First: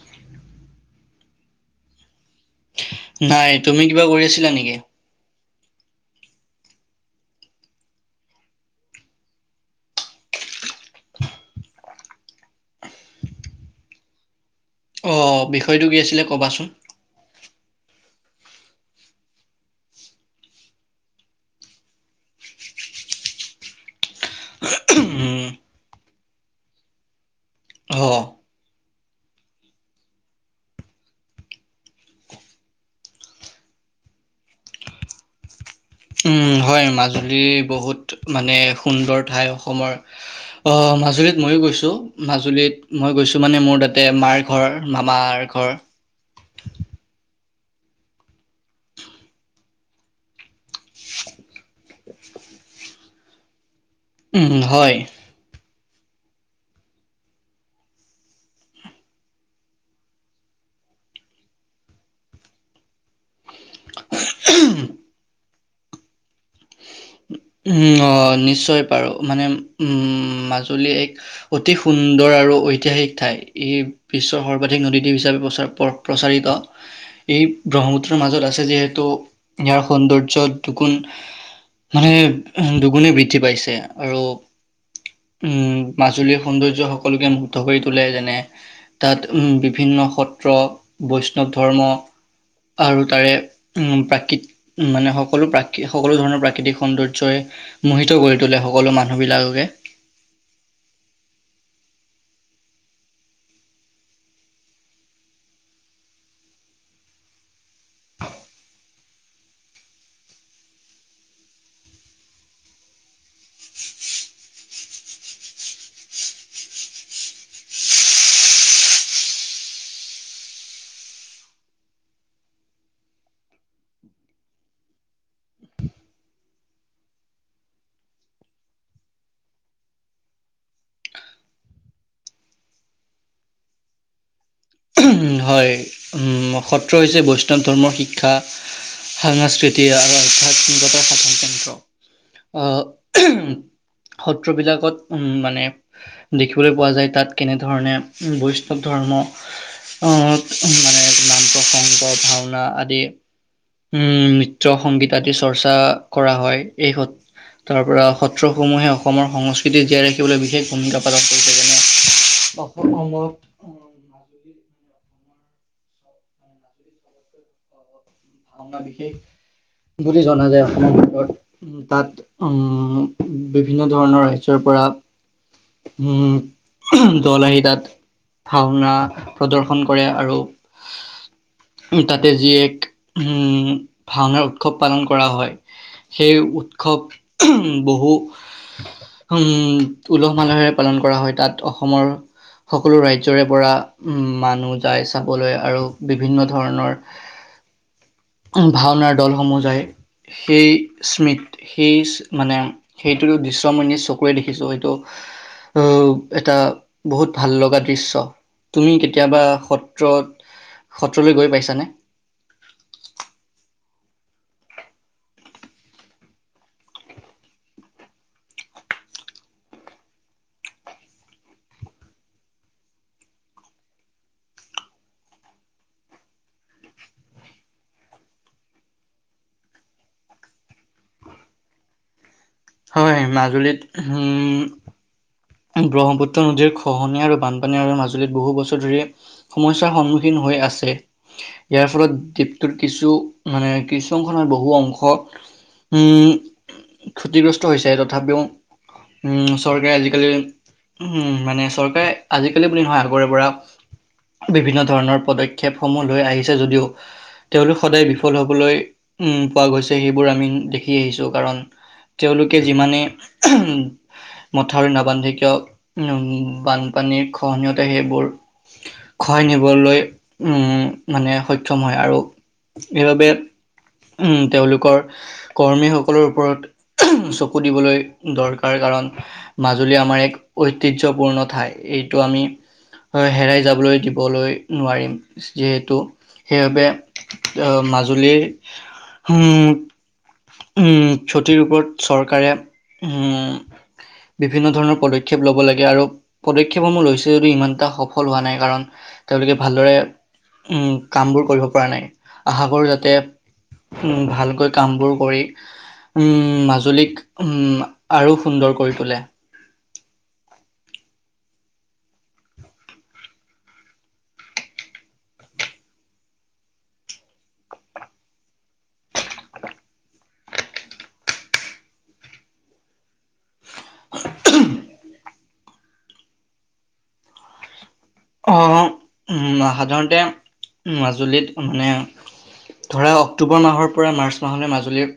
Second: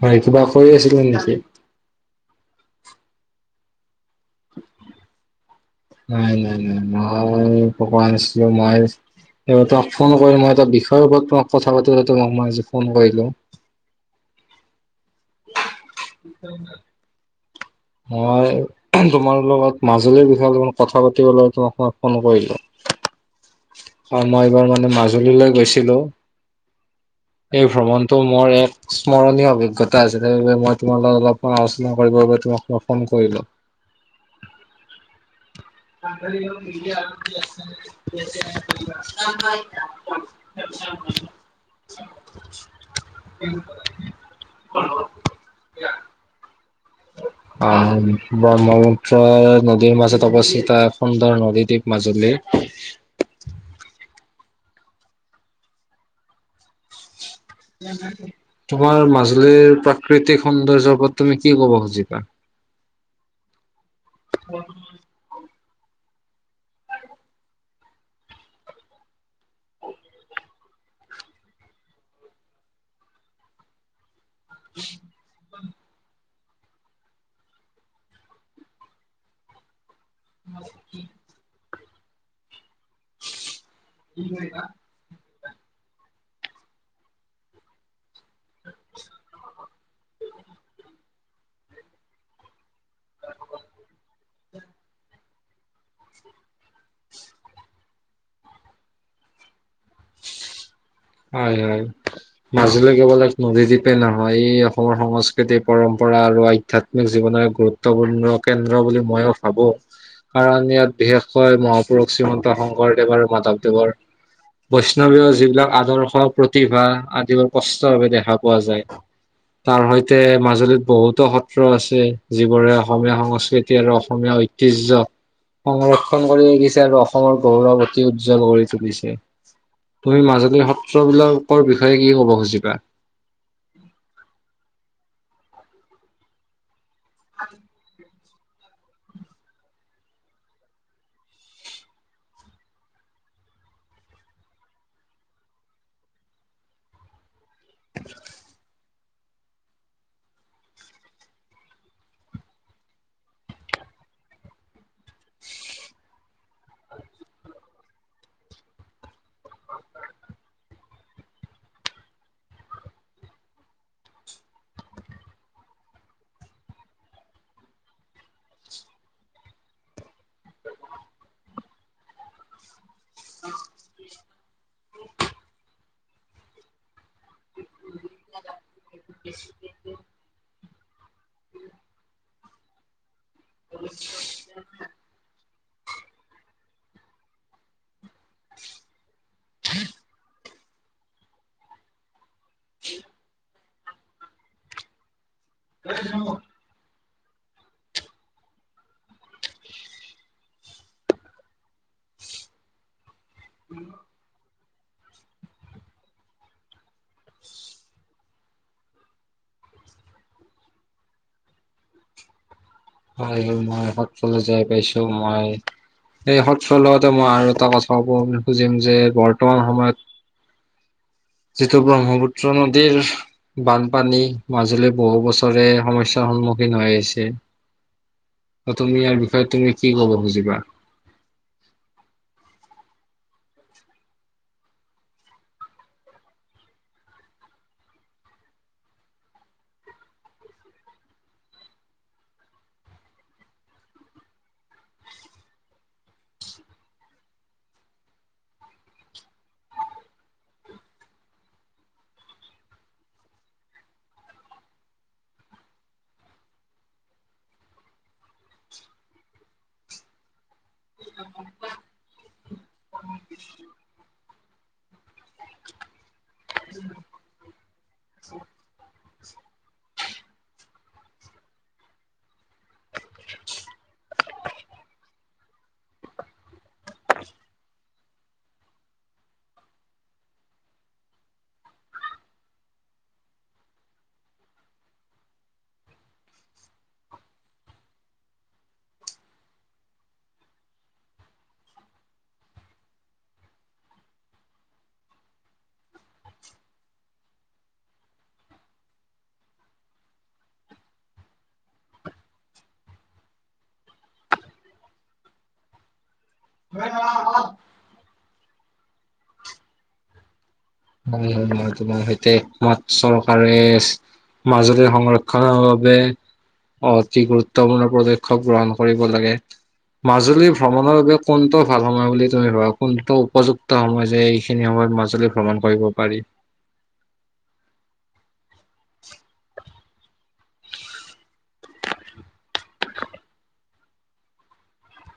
হয়, কিবা কৰি আছিলো নেকি? নাই। তুমি? কিবা কৰি আছিলা নেকি? নাই নাই নাই, মই একো কৰা নাছিলো। মই তোমাক ফোন কৰি মই এটা বিষয়ৰ ওপৰত তোমাক কথা পাতিব মই আজি ফোন কৰিলো। অ' বিষয়টো কি আছিলে ক'বাচোন। মই তোমাৰ লগত মাজুলীৰ বিষয়ে অলপ মান কথা পাতিবলৈ তোমাক মই ফোন কৰিলো। আৰু মই এইবাৰ মানে উম, মাজুলীলৈ গৈছিলো, এই ভ্ৰমণটো অ'। মোৰ এক স্মৰণীয় অভিজ্ঞতা আছিল সেইবাবে মই তোমাল লগ অলপ আলোচনা কৰিবৰ বাবে তোমাক মই ফোন কৰিলো। [inaudible] হয় মাজুলী বহুত মানে সুন্দৰ ঠাই, অসমৰ অ' মাজুলীত ময়ো গৈছো, মাজুলীত মই গৈছো মানে, মোৰ তাতে মাৰ ঘৰ, মামাৰ ঘৰ। আহ ব্ৰহ্মপুত্ৰ নদীৰ মাজত অৱস্থিত সুন্দৰ নদী দ্বীপ মাজুলীৰ। উম হয়। তোমাৰ মাজুলীৰ প্ৰাকৃতিক সৌন্দৰ্য উপৰত তুমি কি কব খুজিবা? উম। উম নিশ্চয় পাৰো, মানে উম মাজুলী এক অতি সুন্দৰ আৰু ঐতিহাসিক ঠাই। ই বিশ্বৰ সৰ্বাধিক নদীদ্বপ হিচাপে প্ৰচাৰ। প্ৰচাৰিত, এই ব্ৰহ্মপুত্ৰৰ মাজত আছে যিহেতু ইয়াৰ সৌন্দৰ্য দুগুণ মানে দুগুণে বৃদ্ধি পাইছে আৰু উম মাজুলী সৌন্দৰ্য সকলোকে মুগ্ধ কৰি তোলোই জানো তাত উম বিভিন্ন সত্ৰ বৈষ্ণৱ ধৰ্ম আৰু তাৰে উম প্ৰাকৃৃত মানে হওক সকলো প্ৰাকী সকলো ধৰণৰ প্ৰ প্ৰাকৃতিক সৌন্দৰ্যই মোহিত কৰি তোলে সকলো মানুহবিলাককে। হয় হয় মাজুলী কেৱল এক নদীদ্বীপে নহয় ই অসমৰ সংস্কৃতি পৰম্পৰা আৰু আধ্যাত্মিক জীৱনৰ এক গুৰুত্বপূৰ্ণ কেন্দ্ৰ বুলি ময়ও ভাবো কাৰণ ইয়াত বিশেষকৈ মহাপুৰুষ শ্ৰীমন্ত শংকৰদেৱ আৰু মাধৱদেৱৰ বৈষ্ণৱীয় যিবিলাক আদ প্ৰতিভা আদিবোৰ কষ্ট ভাৱে দেখা পোৱা যায় তাৰ সৈতে মাজুলীত বহুতো সত্ৰ আছে যিবোৰে অসমীয়া সংস্কৃতি আৰু অসমীয়া ঐতিহ্ সংৰক্ষণ কৰি ৰাখিছে আৰু অসমৰ গৌৰৱ অতি উজ্জ্বল কৰি তুলিছে তুমি মাজুলীৰ স বিলাকৰ বিষয়ে কি কব খুজিবা? উম হয় উম স্ৰ হৈছে বৈষ্ণৱ ধৰ্মৰ শিক্ষা সংস্কৃতি আৰু আধ্যাত্মিকতাৰ সাধন কেন্দ্ৰ আহ সত্ৰবিলাকত উম মানে দেখিবলৈ পোৱা যায় তাত। কেনেধৰণে ব ধৰ্ম আহ মানে নাম প্ৰসংগ ভাওনা আদি উম নৃত্য সংগীত আদি চৰ্চা কৰা হয় এই সত তাৰ পৰা সত্ৰসমূহে অসমৰ সংস্কৃতি জীয়াই ৰাখিবলৈ বিশেষ ভূমিকা পালন কৰিছে যেনে [unintelligible] ভাওনা বিশেষ বুলি জনা যায় অসমৰ ভিতৰত উ তাত উম বিভিন্ন ধৰণৰ ৰাজ্য়ৰ পৰা উম দল আহি তাত ভাওনা প্ৰদৰ্শন কৰে আৰু তাতে যি এক ভাওনাৰ উৎসৱ পালন কৰা হয়। সেই উৎসৱ বহু উম উলহ মালহৰে পালন কৰা হয় তাত অসমৰ সকলো ৰাজ্যৰে পৰা উ মানুহ যাই। চাবলৈ আৰু বিভিন্ন ধৰণৰ ভাওনাৰ দলসমূহ যায় সেই স্মিত সেই মানে সেই প্ৰতিটো দশমূ্য চকুৰে দেখিছো। এটা বহুত ভাল লগা দৃশ্য় তুমি কেতিয়াবা সত্ৰত সত্ৰলৈ গৈ পাইছানে। হয় মই সত্ৰলৈ যাই পাইছো মই এই সত্ৰৰ লগতে মই আৰু এটা কথাব খুজিম যে বৰ্তমান সময়ত যিটো ব্ৰহ্মপুত্ৰ নদীৰ বানপানী মাজুলী বহু বছৰে সমস্যাৰ সন্মুখীন হৈ আহিছে। তুমি ইয়াৰ বিষয়ে তুমি কি কব খুজিবা? হয় মাজুলীত উম। ব্ৰহ্মপুত্ৰ নদীৰ খহনীয়া আৰু বানপানী আৰু মাজুলীত বহু বছৰ ধৰি সমস্যাৰ সন্মুখীন হৈ আছে ইয়াৰ ফলত দ্বীপটোত কিছু মানে কিছু অংশত বহু অংশ উম ক্ষতিগ্ৰস্ত হৈছে তথাপিও উ চৰকাৰে আজিকালি উম মানে চৰকাৰে আজিকালি বুলি নহয় আগৰে পৰা বিভিন্ন ধৰণৰ পদক্ষেপসমূহ লৈ আহিছে যদিও উ বানপানীৰ খহনীয়তে সেইবোৰ খয় নিবলৈ উম মানে সক্ষম হয় আৰু সবাবে উম তেওঁলোকৰ কৰ্মীসকলৰ ওপৰত চকু দিবলৈ দৰকাৰ কাৰণ মাজুলী আমাৰ এক ঐতিহ্য়পূৰ্ণ ঠাই এইটো আমি হেৰাই যাবলৈ দিবলৈ নোৱাৰিম যিহেতু সেইবাবে আহ মাজুলীৰ হম উম ক্ষতিৰ ওপৰত চৰকাৰে উম বিভিন্ন ধৰণৰ পদক্ষেপ ল'ব লাগে আৰু পদক্ষেপসমূহ লৈছে যদিও ইমানটা সফল হোৱা নাই কাৰণ তেওঁলোকে ভালদৰে উম কামবোৰ কৰিব পৰা নাই আশাকৰোঁ যাতে ভালকৈ কামবোৰ কৰি উম মাজুলীক উম আৰু সুন্দৰ কৰি তোলে। তোমাৰ সৈতে একমাত চৰকাৰে মাজুলীৰ সংৰক্ষনৰৰ বাবে অতি গুৰুত্বপূৰ্ণ পদক্ষেপ গ্ৰহণ কৰিব লাগে মাজুলী ভ্ৰমণৰ বাবে কোনটো ভাল সময় বুলি তুমি ভাবা কোনটো উপযুক্ত? [unintelligible] সময় যে এইখিনি সময়ত মা- চবে ভ্ৰমণ- কৰিব পাৰি। অ সাধাৰণতে মাজুলীত- মানে ধৰা অক্টোবৰ মাহৰ পৰা মাৰ্চ মাহলৈ মাজুলীৰ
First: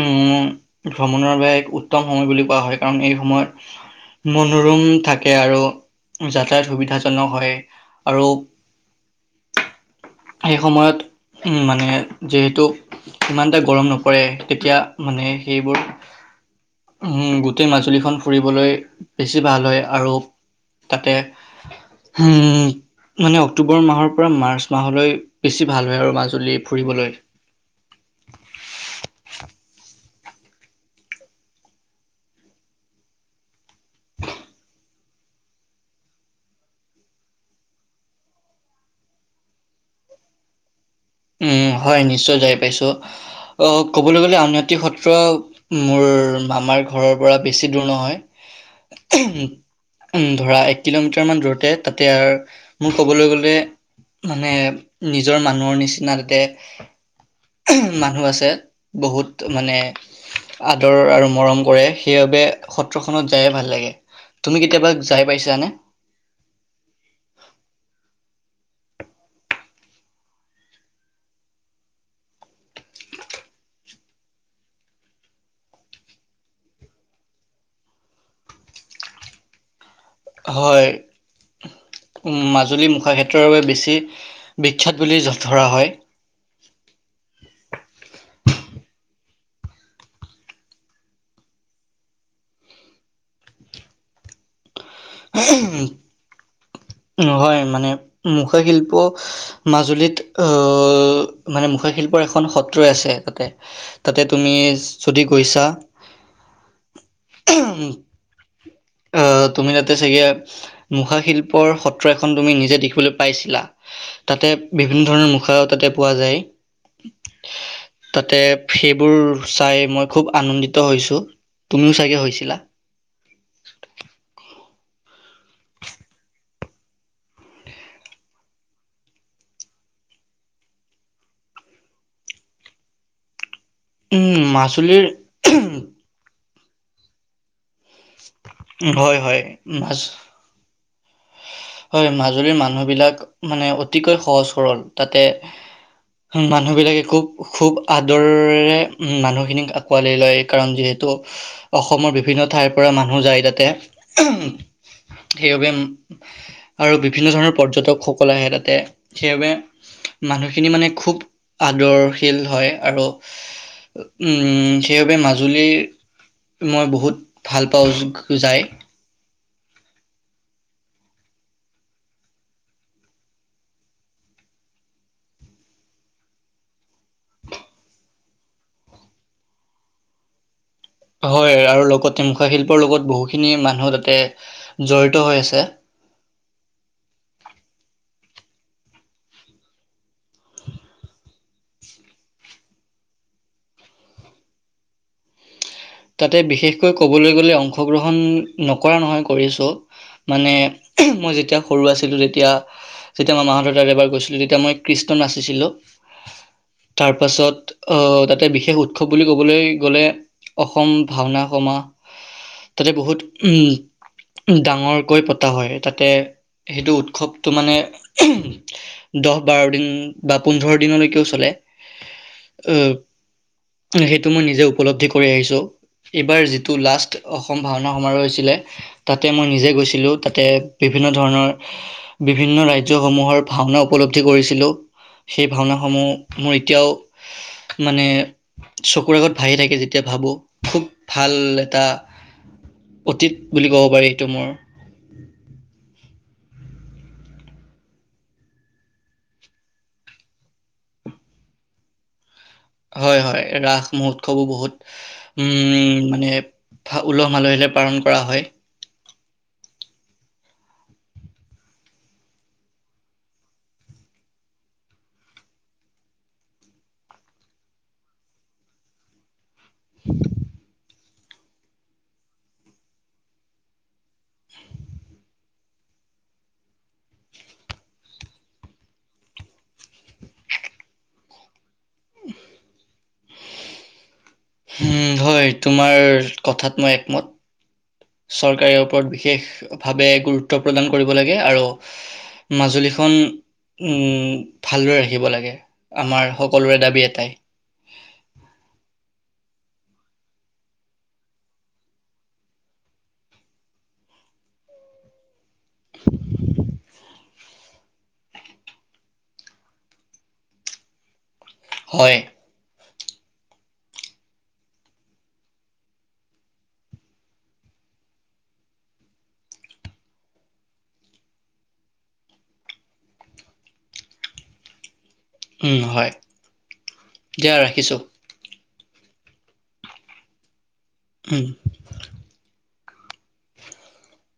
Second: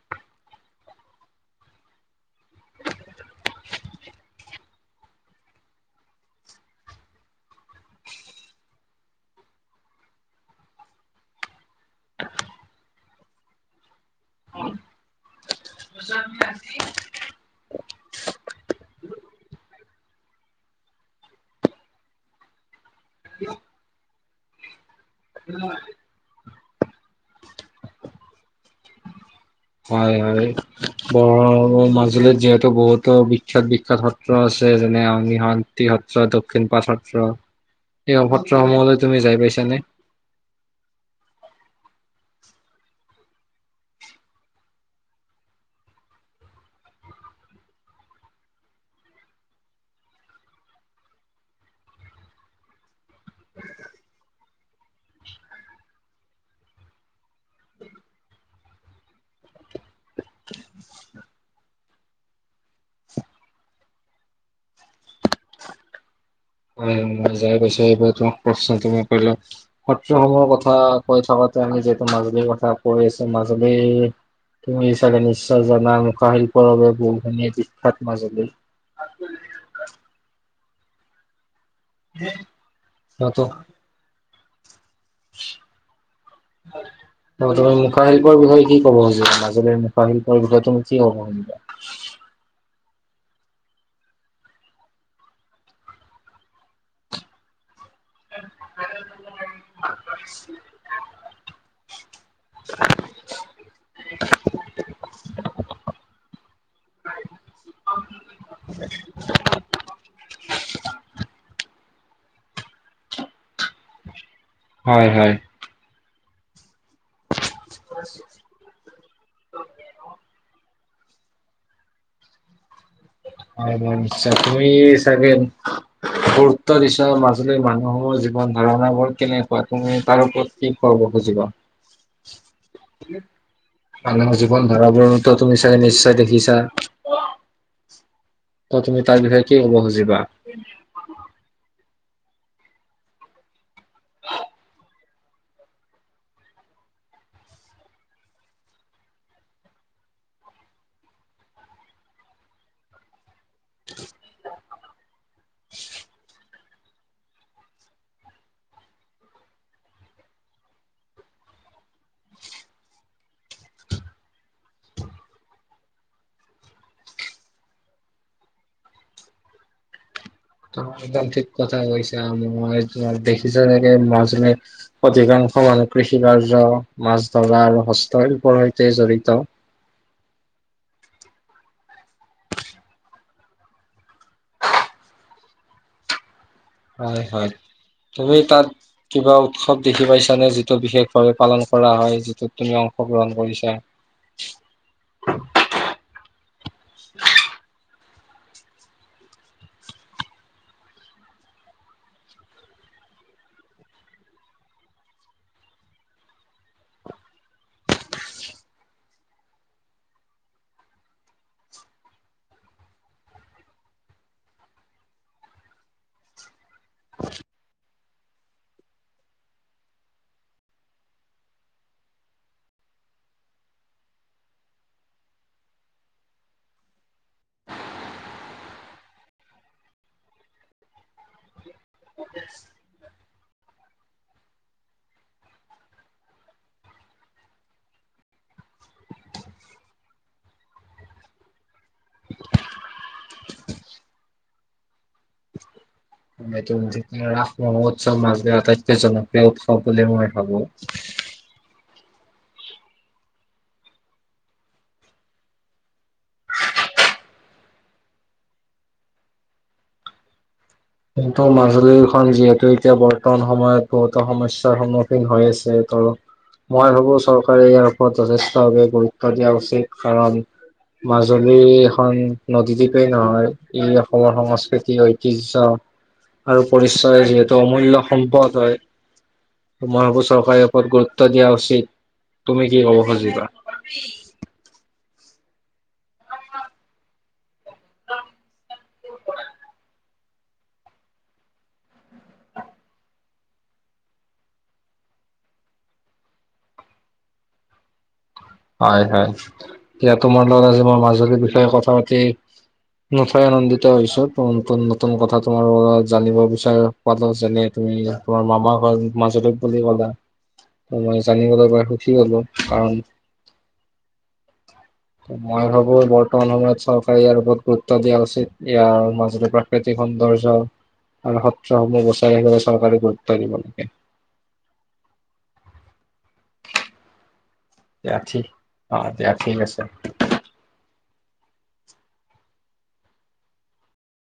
উম ভ্ৰমণৰ বাবে এক উত্তম সময় বুলি কোৱা হয় কাৰণ এই সময়ত মনোৰম থাকে আৰু যাতায়ত সুবিধা- জনক হয় আৰু সেই সময়ত উম মানে যিহেতু ইমান এটা গৰম নপ- ৰে তেতিয়া মানে সেইবোৰ উম গো- গোটেই মাজুলীখন ফুৰিবলৈ বেছি ভাল হয়, আৰু তাতে- হম। মানে অক্টোবৰ মাহৰ- পৰা মাৰ্চ মাহলৈ- বেছি ভাল হয় আৰু মাজুলী- ফুৰিবলৈ। হয় হয় বৰ মাজুলীত যিহেতু বহুতো বিখ্যাত বিখ্যাত সত্ৰ আছে যেনে অগ্নিশান্তি সত্ৰ, দক্ষিণপাট সত্ৰ এই সত্ৰসমূহলৈ তুমি যাই পাইছানে? উম হয় নিশ্চয় যাই পাইছো। আহ ক'বলৈ গলে আউনিআটি সত্ৰ মোৰ মামাৰ ঘৰৰ পৰা বেছি দূৰ নহয়, ধৰা এক কিলোমিটাৰ মান দূৰতে তাতে মোৰ ক'বলৈ গলে মানে নিজৰ মানুহৰ নিচি- না তাতে মানুহ আছে বহুত মানে আদৰ আৰু মৰম কৰে সেইবাবে সত্ৰখনত যায়ে ভাল লাগে। তুমি কেতিয়াবা যাই পাইছানে? হয় মই যায় পাইছো এইবাৰটো। [unintelligible] সত্ৰসমূহৰ কথা কৈ থকাতে আমি যিহেতু মাজুলীৰ কথা কৈ আছো মাজুলী তুমি চাগে নিশ্চয় জানা মুখা-শিল্পৰ বাবে বহুতেই বিখ্যাত মাজুলী। হয়। মাজুলী মুখাক্ষেত্ৰৰ সিহঁতক বাবে বেছি- বিখ্যাত বুলি ধৰা হয়। তুমি মুখাশিল্পৰ বিষয়ে কি কব খুজা মাজু- মাজুলীৰ মুখাশিল্পৰ বিষয়ে তুমি কি ক'ব খোজা? হয় মানে- মুখাশিল্প মাজুলীত মানে মুখাশিল্পৰ এখন সত্ৰই আছে তাতে তাতে তুমি যদি গৈছা- অ তুমি- মুখাশিল্পৰ সত্ৰ এখন তুমি নিজে দেখিবলৈ পাইছিলা- তাতে বিভিন্ন হয় ধৰণৰ হয়। মুখা তাতে পোৱা যায়। [unintelligible] তাতে সেইবোৰ চাই মই খুব আনন্দিত- হৈছো। তুমিও চাগে হৈছিলা? হয় হয় নিশ্চয়। তুমি চাগে গুৰুত্ব দিছা মাজুলীৰ মানুহৰ জীৱন ধাৰণাবোৰ কেনেকুৱা তুমি তাৰ ওপৰত কি কব খুজিবা? উম মানুহৰ জীৱন মাজুলীৰ ধাৰাবোৰতো তুমি চাগে নিশ্চয় দেখিছা? [unintelligible] ত' তুমি হয় তাৰ হয় বিষয়ে কি ক'ব মাজ খুজিবা? হয় মাজুলীৰ মানুহ বিলাক মানে অতিকৈ সহজ সৰল, তাতে মানুহ বিলাকে খুব খুব আদৰেৰে মানুহখিনিক আঁকোৱালি লয়, কাৰণ যিহেতু অসমৰ বিভিন্ন ঠাইৰ পৰা মানুহ যায় তা- তে। [inaudible] সেইবাবে আৰু বিভিন্ন ধৰণৰ পৰ্যটকসকল আহে তাতে সেইবাবে মানুহখিনি মানে খুব আদৰশীল হয় আৰু উম, সেইবাবে মাজুলীৰ মই বহুত ভাল পাওঁ যায়। ত' একদম ঠিক কথা কৈছা মই তোমাৰ দেখিছোঁ যেনেকে মাজুলিত অধিকাংশ মানহ কৃষি কাৰ্য মাছ ধৰা আৰু হস্তশিল্পৰ সৈতে জড়িত। হয় আৰু লগত মূখা শিল্পৰ লগত বহুখিনি মানুহ তাতে জড়িত হৈ আছে। হয়, হয় তুমি তাত কিবা উৎসৱ দেখি পাইছানে যিটো বিশেষ ভাৱে পালন কৰা হয় যিটোত তুমি অংশগ্ৰহণ কৰিছা? তাতে বিশেষ ক'বলৈ গ'লে অংশ গ্ৰহণ নকৰা নহয় কৰিছোঁ মানে মই যেতিয়া সৰু আছিলো তেতিয়া যেতিয়া মামাহঁতৰ তাত এবাৰ গৈছিলো তেতিয়া মই কৃষ্ণ নাচিছিলো তাৰ পাছত আহ তাতে বিশেষ উৎসৱ বুলি ক'বলৈ গ'লে অসম ভাওনা সমাহ তাতে বহুত উম, ডাঙৰকৈ পতা হয় তাতে সেইটো উৎসৱটো মানে দহ বাৰ দিন বা পোন্ধৰ দিনলৈকেও চলে অব, সেইটো মই নিজে উপলব্ধি কৰি আহিছোঁ, এইবাৰ যিটো লাষ্ট অসম ভাওনা সমাৰোহ হৈছিলে তাতে মই নিজে গৈছিলোঁ তাতে বিভিন্ন ধৰণৰ বিভিন্ন ৰাজ্যসমূহৰ ভাওনা উপলব্ধি কৰিছিলোঁ সেই ভাওনাসমূহ মোৰ এতিয়াও মানে চকুৰ আগত ভাহি থাকে। এতিয়া ভাবো খুব ভাল এটা অতীত বুলি ক'ব পাৰি এইটো মোৰ। এইটো ৰাস মহোৎসৱ মাজুলি আটাইতকৈ জনপ্ৰিয় উৎসৱ বুলি মই ভাবো। হয়, হয় ৰাস মহোৎসৱো বহুত উম, মানে উলহ-মালহেৰে পালন কৰা হয়। কিন্তু মাজুলীখন যিহেতু এতিয়া বৰ্তমান সময়ত বহুতো সমস্যাৰ সন্মুখীন হৈ আছে মই ভাবো চৰকাৰে ইয়াৰ ওপৰত যথেষ্টভাৱে গুৰুত্ব দিয়া উচিত। এ কাৰণ মাজুলী এখন নদীদ্বীপেই নহয় ই অসমৰ সংস্কৃতি ঐতিহ্য। আৰু পৰিচয় যিহেতু অমূল্য সম্পদ হয়, মই ভাবো চৰকাৰে ওপৰত গুৰুত্ব দিয়া উচিত। তুমি কি ক'ব খুজিবা? [inaudible] উম, হয় তোমাৰ কথাত মই একমত চৰকাৰে ইয়াৰ ওপৰত বিশেষভাৱে গুৰুত্ব প্ৰদান কৰিব লাগে আৰু মাজুলীখন উম, ভালদৰে ৰাখিব লাগে, আমাৰ সকলোৰে দাবী এটাই। হয়, হয় এতিয়া তোমাৰ লগত আজি মই মাজুলীৰ বিষয়ে কথা পাতি নথৈ আনন্দিত হৈছো নতুন নতুন কথাত তোমাৰ পৰা জানিব বিচাৰা পালো যেনে তুমি তোমাৰ মামাৰ ঘৰ মাজত বুলি কলা ত জানিবলৈ পাই হয়, সুখি গলো, কাৰণ মই ভাবো বৰ্তমান সময়ত চৰকাৰে ইয়াৰ ওপৰত গুৰুত্ব দিয়া উচিত, ইয়াৰ মাজৰে প্ৰাকৃতিক সৌন্দৰ্য আৰু সত্ৰসমূহ বচাই ৰাখিবে চৰকাৰে গুৰুত্ব দিব লাগে। উম হয়। দিয়া ৰাখিছোঁ। দিয়া ঠিক অ' দিয়া ঠিক আছে। উম।